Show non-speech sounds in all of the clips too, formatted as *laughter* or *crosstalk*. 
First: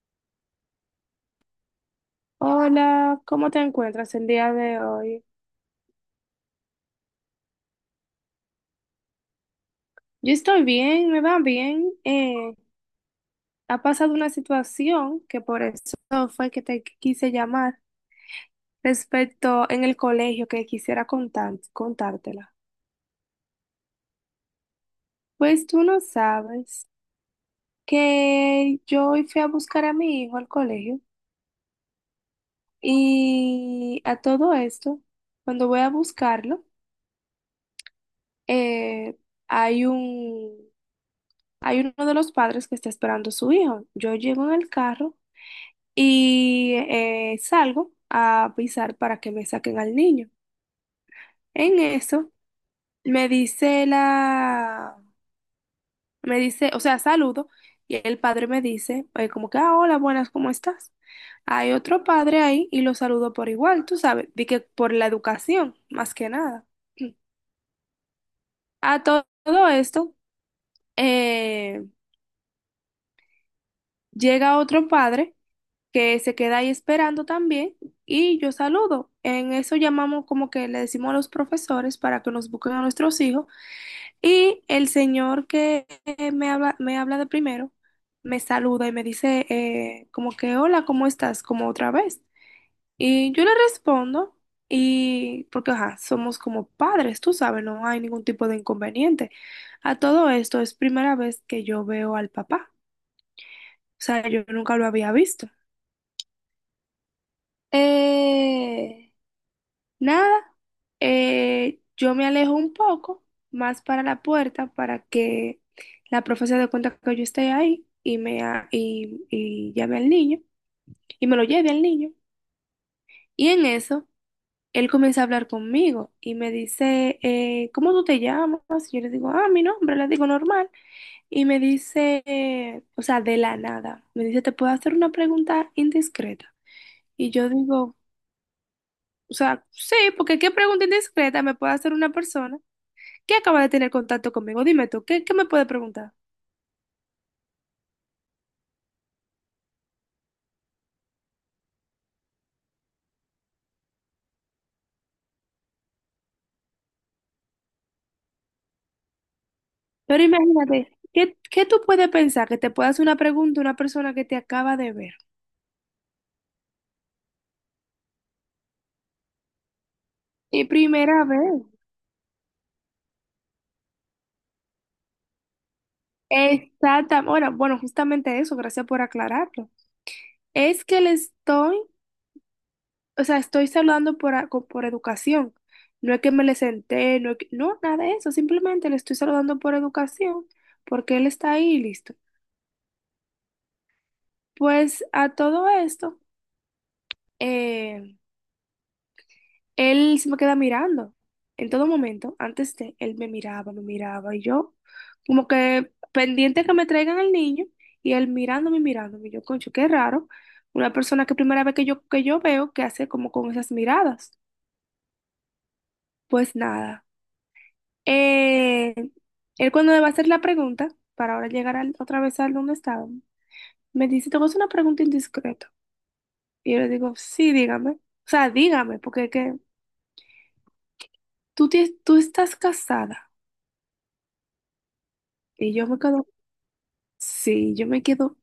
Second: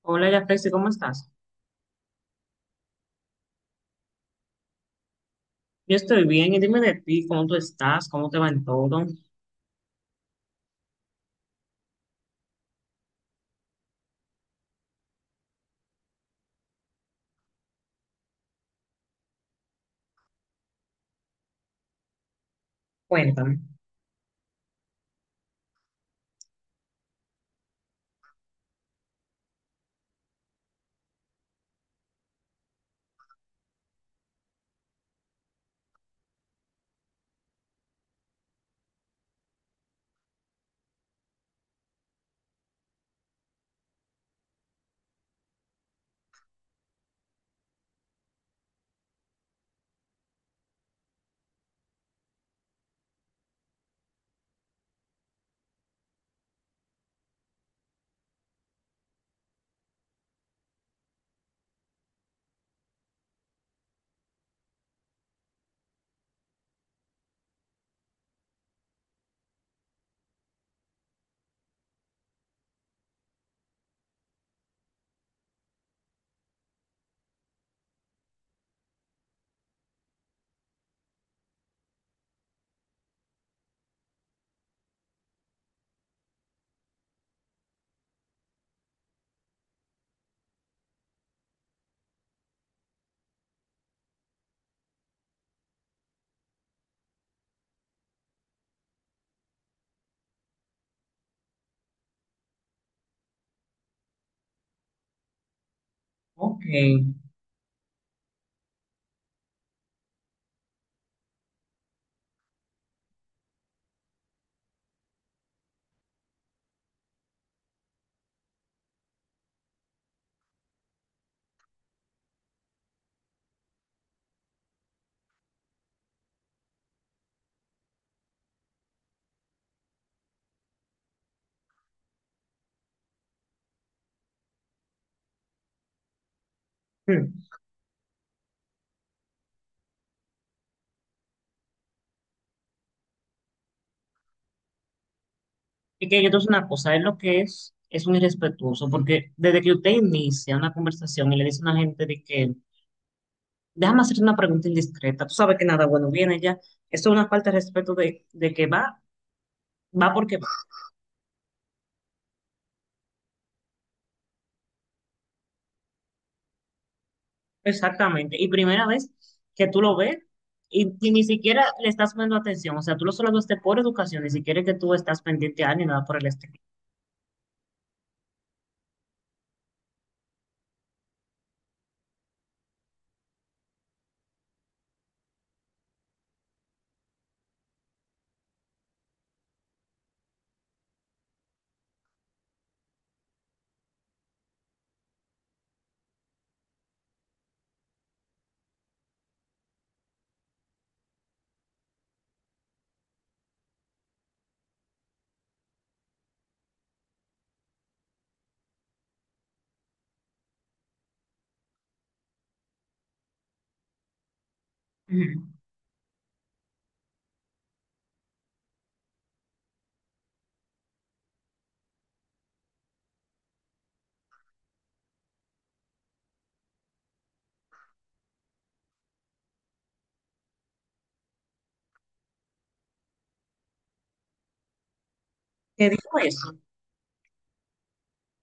Hola, Yafesi, ¿cómo estás? Hola, ¿cómo te encuentras el día de hoy? Yo estoy bien, y dime de ti, ¿cómo tú estás? ¿Cómo te va en todo? Yo estoy bien, me va bien. Ha pasado una situación que por eso fue que te quise llamar respecto en el colegio que quisiera contártela. Cuéntame. Pues tú no sabes que yo hoy fui a buscar a mi hijo al colegio y a todo esto, cuando voy a buscarlo, eh, hay un, hay uno de los padres que está esperando a su hijo. Yo llego en el carro y salgo a pisar para que me saquen al niño. En eso me dice la, me dice, o sea, saludo y el padre me dice, como que, ah, hola, buenas, ¿cómo estás? Hay otro padre ahí y lo saludo por igual, tú sabes, di que por la educación, más que nada. *clears throat* Todo esto, eh, llega otro padre que se queda ahí esperando también y yo saludo. En eso llamamos como que le decimos a los profesores para que nos busquen a nuestros hijos y el señor que me habla de primero, me saluda y me dice, como que hola, ¿cómo estás? Como otra vez. Y yo le respondo y porque ajá, somos como padres, tú sabes, no hay ningún tipo de inconveniente. A todo esto es primera vez que yo veo al papá, o sea, yo nunca lo había visto. Ok. Eh, Nada, yo me alejo un poco más para la puerta para que la profe se dé cuenta que yo estoy ahí y, y llame al niño y me lo lleve al niño. Y en eso, él comienza a hablar conmigo y me dice, ¿cómo tú te llamas? Y yo le digo, ah, mi nombre, le digo normal. Y me dice, o sea, de la nada, me dice, ¿te puedo hacer una pregunta indiscreta? Hmm. Y yo digo, o sea, sí, porque qué pregunta indiscreta me puede hacer una persona que acaba de tener contacto conmigo. Dime tú, ¿qué me puede Y preguntar? que yo te voy a decir una cosa, es lo que es un irrespetuoso, porque desde que usted inicia una conversación y le dice a una gente de que, déjame hacer una pregunta indiscreta, tú sabes que nada bueno viene ya, esto es una falta de respeto de que va, va Pero porque va. imagínate, ¿qué tú puedes pensar que te pueda hacer una pregunta una persona que te acaba de ver? Exactamente. Y primera vez que tú lo ves Y y primera ni vez. siquiera le estás poniendo atención, o sea, tú lo solo lo haces por educación, ni siquiera es que tú estás pendiente a él ni nada por el estilo. Exactamente. Bueno, bueno, justamente eso, gracias por aclararlo. Es que le estoy, o sea, estoy saludando por, por educación. No es que me le senté, no, no, nada de eso, simplemente le estoy saludando por educación, porque él está ahí y listo. Pues a todo esto, eh, él se me queda mirando en todo momento. Antes de él me miraba y yo como que pendiente a que me traigan al niño y él mirándome, mirándome. Y yo, concho, qué raro. Una persona que primera vez que que yo veo que hace como con esas miradas. Ujú. Pues nada. Eh, él cuando me va a hacer la pregunta, para ahora llegar otra vez al donde estaba, me dice, te voy a hacer una pregunta indiscreta. Y yo le digo, sí, dígame. O sea, dígame, porque es que tú estás casada. Y yo ¿Qué me dijo quedo. eso? Sí, yo me quedo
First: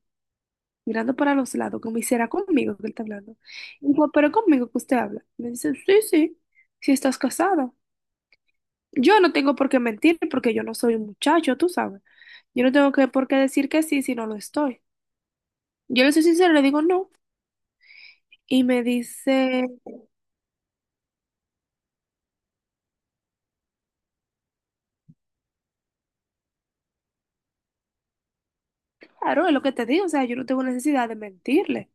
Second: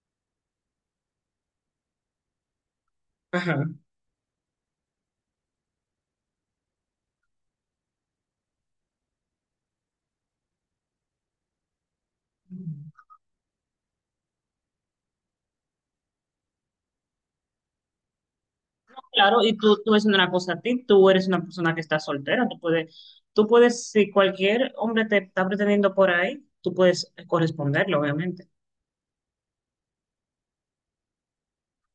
mirando para los lados, como hiciera conmigo que él está hablando. Ajá. Y digo, pero conmigo que usted habla. Me dice, sí, si estás casada. Yo no tengo por qué mentir porque yo no soy un muchacho, tú sabes. Yo no tengo Ujú. Por qué decir que sí si no lo estoy. Yo le soy sincera, le digo no. Y me Claro, y dice, tú es una cosa a ti, tú eres una persona que está soltera, tú puedes, si cualquier hombre te está pretendiendo por ahí, tú puedes corresponderlo, obviamente. claro, es lo que te digo, o sea, yo no tengo necesidad de mentirle.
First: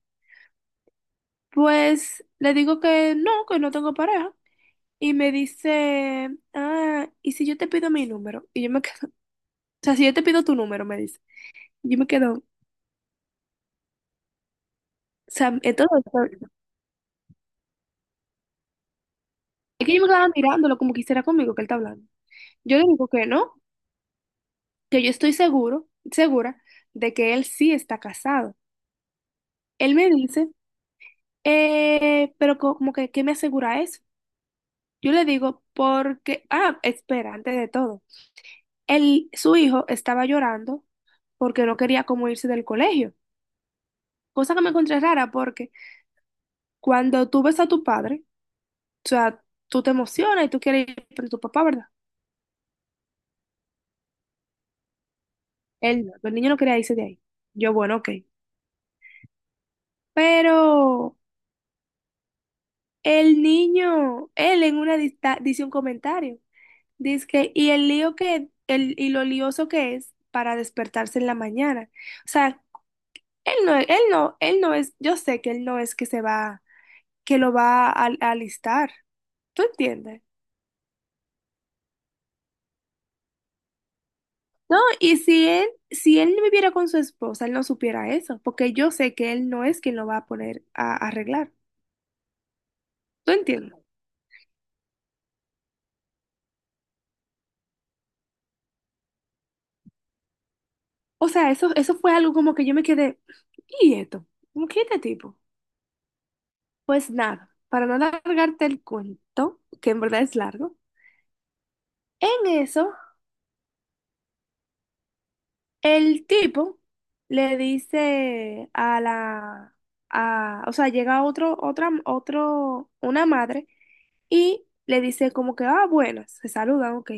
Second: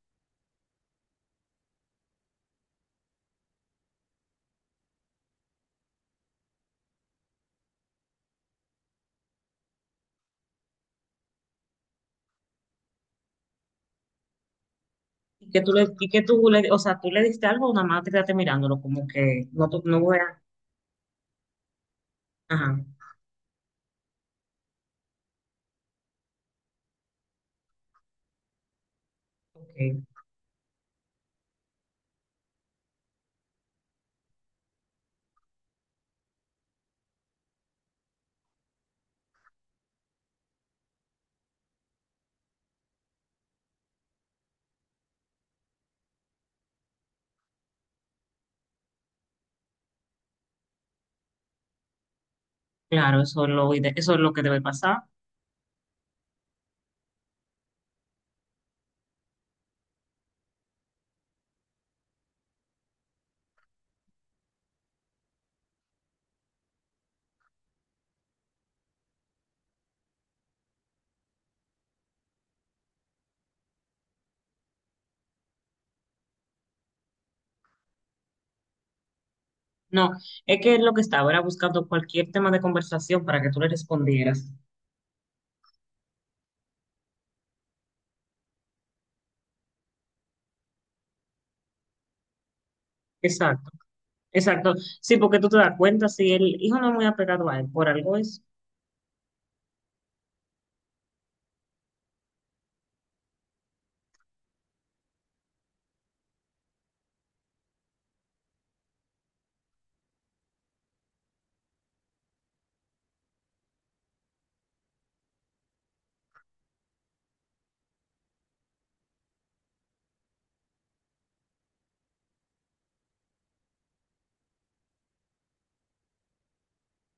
Pues le digo que no tengo pareja. Y me dice, ah, ¿y si yo te pido mi número? Y yo me quedo, *laughs* o sea, si yo te pido tu número, me dice. Yo me quedo, o Y sea, que tú en le, todo y que tú le, o sea, tú le diste algo, nada más te quedaste mirándolo, como que no, tú- es que no yo me voy quedaba a, mirándolo como quisiera conmigo que él está hablando. ajá, Yo le digo que no, que yo estoy segura de que él sí está casado. Él ok, me dice, pero como que, ¿qué me asegura eso? Yo le digo, porque, ah, espera, antes de todo, su hijo estaba llorando porque no quería como irse del colegio, cosa que me encontré rara porque cuando tú ves a tu padre, o sea, tú te emocionas y tú quieres ir con tu papá, ¿verdad? claro, eso es lo, ide- eso es lo que debe pasar. Él no, el niño no quería irse de ahí. Yo, bueno, ok. Pero el niño, él en una dice un comentario. Dice y lo lioso que es para despertarse en la mañana. O sea, él no es, yo sé que él no es que se va, que lo va a alistar. ¿Tú No, entiendes? es que lo que estaba era buscando cualquier tema de conversación para que tú le respondieras. No, y si él, si él no viviera con su esposa, él no supiera eso, porque yo sé que él no es quien lo va a poner a arreglar. ¿Tú Exacto. entiendes? Exacto. Sí, porque tú te das cuenta, si el hijo no es muy apegado a él, por algo es O sea, eso fue algo como que yo me quedé, ¿y esto? ¿Cómo que este tipo? Pues nada, para no alargarte el cuento, que en verdad es largo, en eso el tipo le dice o sea, llega otro, una madre y le dice como que, ah, bueno, se saludan, ok.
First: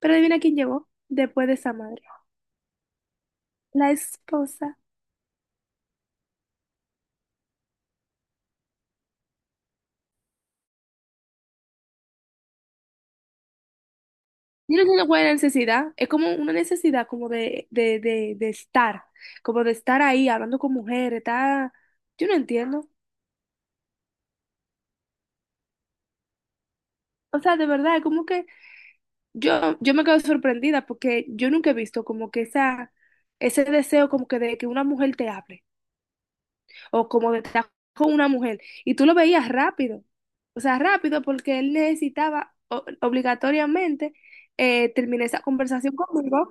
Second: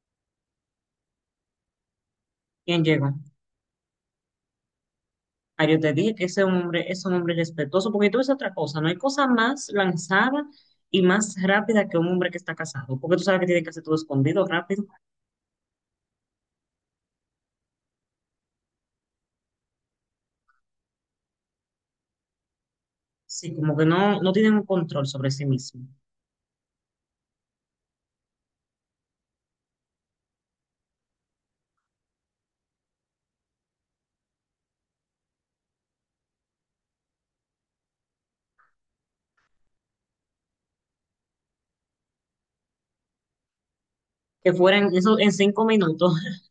Pero adivina quién llegó después de esa madre, quien llegó. la esposa. Ah, yo te dije que ese hombre es un hombre respetuoso, porque tú es otra cosa, no hay cosa más lanzada y más rápida que un hombre que está casado, porque tú sabes que tiene que hacer todo escondido, Yo no rápido. entiendo cuál es una buena necesidad, es como una necesidad como de estar, como de estar ahí hablando con mujeres, está, yo no entiendo. Sí, como que no, no tienen un control sobre sí mismo. O sea, de verdad, es como que yo me quedo sorprendida porque yo nunca he visto como que ese deseo como que de que una mujer te hable, o como de estar con una mujer, y tú lo veías rápido, o sea, rápido porque él necesitaba obligatoriamente Que fueran, eso terminar en esa cinco conversación minutos *laughs* conmigo.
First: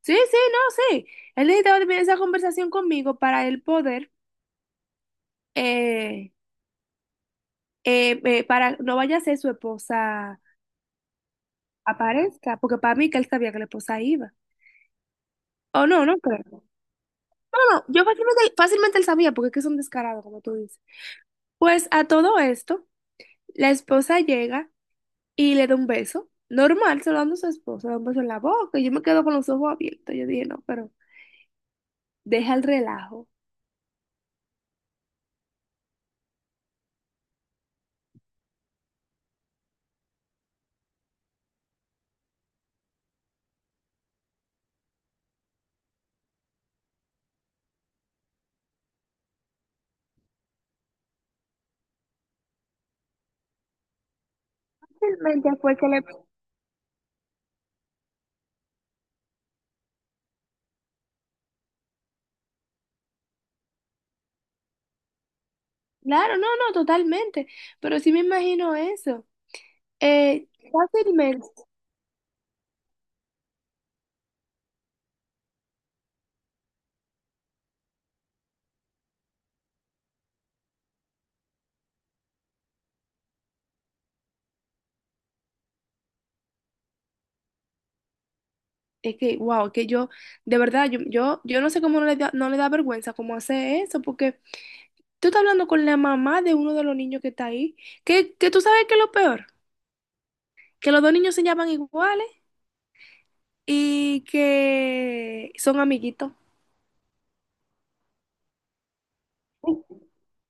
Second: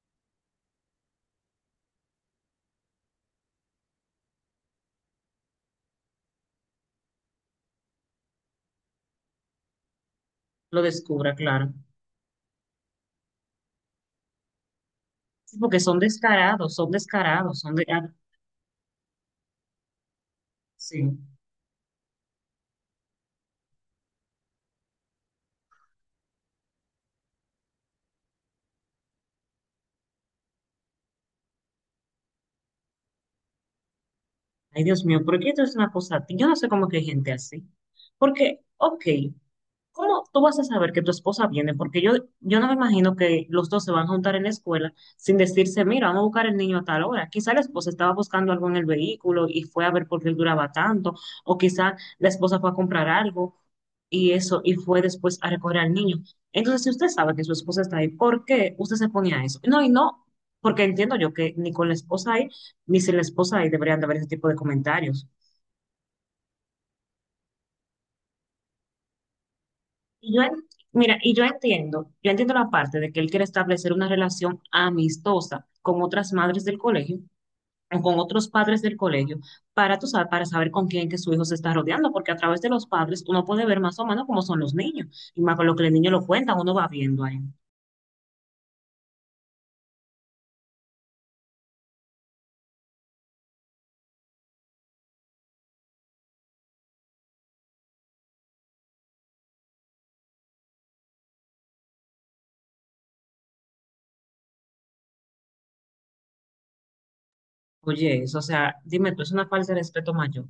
Sí, sí, no, sí. Él necesitaba tener esa conversación conmigo para él poder, eh, para no vaya a ser su esposa lo descubra, claro. aparezca, porque para mí que él sabía que la esposa iba. Sí, porque O son no, no creo. descarados, son No, descarados, son de... no, yo ah, fácilmente, fácilmente él sabía, porque es que es un descarado, como tú dices. sí. Pues a todo esto, la esposa llega y le da un beso. Normal, se lo dando a su esposa, le da un beso en la boca. Y yo me quedo con los ojos abiertos. Yo dije, no, pero deja el relajo. Ay, Dios mío, ¿por qué esto es una cosa? Yo no sé cómo que hay gente así. Porque, ok. ¿Cómo tú vas a saber que tu esposa viene? Porque yo no me imagino que los dos se van a juntar en la escuela sin decirse, mira, vamos a buscar el niño a tal hora. Quizá la esposa estaba buscando algo en el vehículo y fue a ver por qué él duraba tanto, o quizá la esposa fue a comprar algo y eso, y fue después a Realmente fue recoger que al le... niño. Entonces, si usted sabe que su esposa está ahí, ¿por qué usted se pone a eso? No, y no, porque entiendo yo que ni con la esposa ahí, ni sin la esposa ahí deberían de haber ese tipo de comentarios. Claro, no, no, totalmente. Pero sí me imagino eso. Y yo, Eh, en- mira, y fácilmente, yo entiendo la parte de que él quiere establecer una relación amistosa con otras madres del colegio o con otros padres del colegio para, tú sabes, para saber con quién que su hijo se está rodeando, porque a través de los padres uno puede ver más o menos cómo son los niños y más con lo que el niño lo cuenta, uno va viendo ahí. es que, wow, que de verdad, yo no sé cómo no le da, no le da vergüenza cómo hacer eso, porque tú estás hablando con la mamá de uno de los niños que está ahí, que tú sabes que es lo peor, que los dos niños se llaman iguales y que son amiguitos. Oye, eso, o sea, dime tú, es una falta de respeto mayor.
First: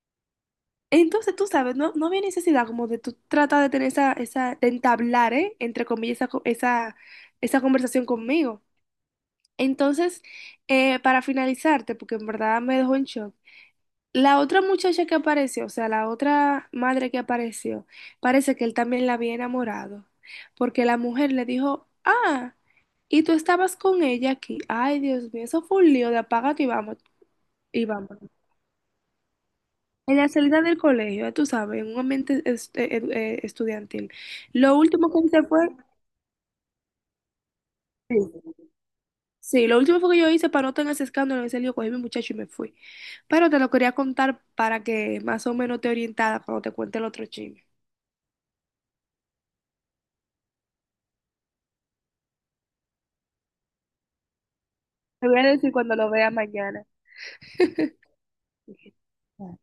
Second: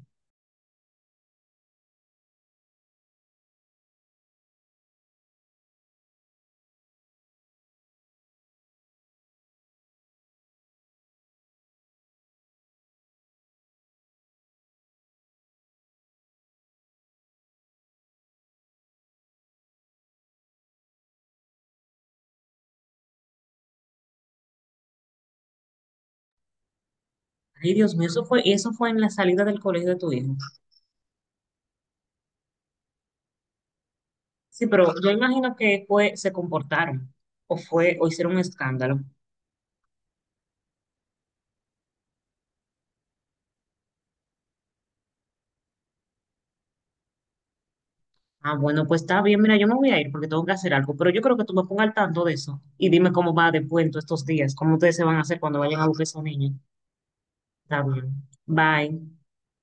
Entonces, tú sabes, no, no había necesidad como de tú tratar de tener de entablar, ¿eh? Entre comillas, esa conversación conmigo. Entonces, para finalizarte, porque en verdad me dejó en shock, la otra muchacha que apareció, o sea, la otra madre que apareció, parece que él también la había enamorado, porque la mujer le dijo, ah, y tú estabas con ella aquí. Ay, Dios mío, eso fue un lío de apágate y vamos, Ay, y Dios mío, vamos. eso fue, y eso fue en la salida del colegio de tu En la hijo. salida del colegio, tú sabes, en un ambiente estudiantil. Sí, Lo pero último yo que hice imagino fue... que fue, se comportaron o fue, o Sí. hicieron un escándalo. Sí, lo último fue que yo hice para no tener ese escándalo, en ese lío, cogí a mi muchacho y me fui. Pero te lo quería contar para que más o menos te orientara cuando te cuente el otro chisme. Ah, bueno, pues está bien. Mira, yo me voy a ir porque tengo que hacer algo, pero yo creo que tú me pongas al tanto de eso y dime cómo va después en todos estos días, cómo ustedes se van a Te voy hacer a cuando decir vayan a cuando buscar a lo esos vea niños. mañana. Está bien. Dije, Bye. ah.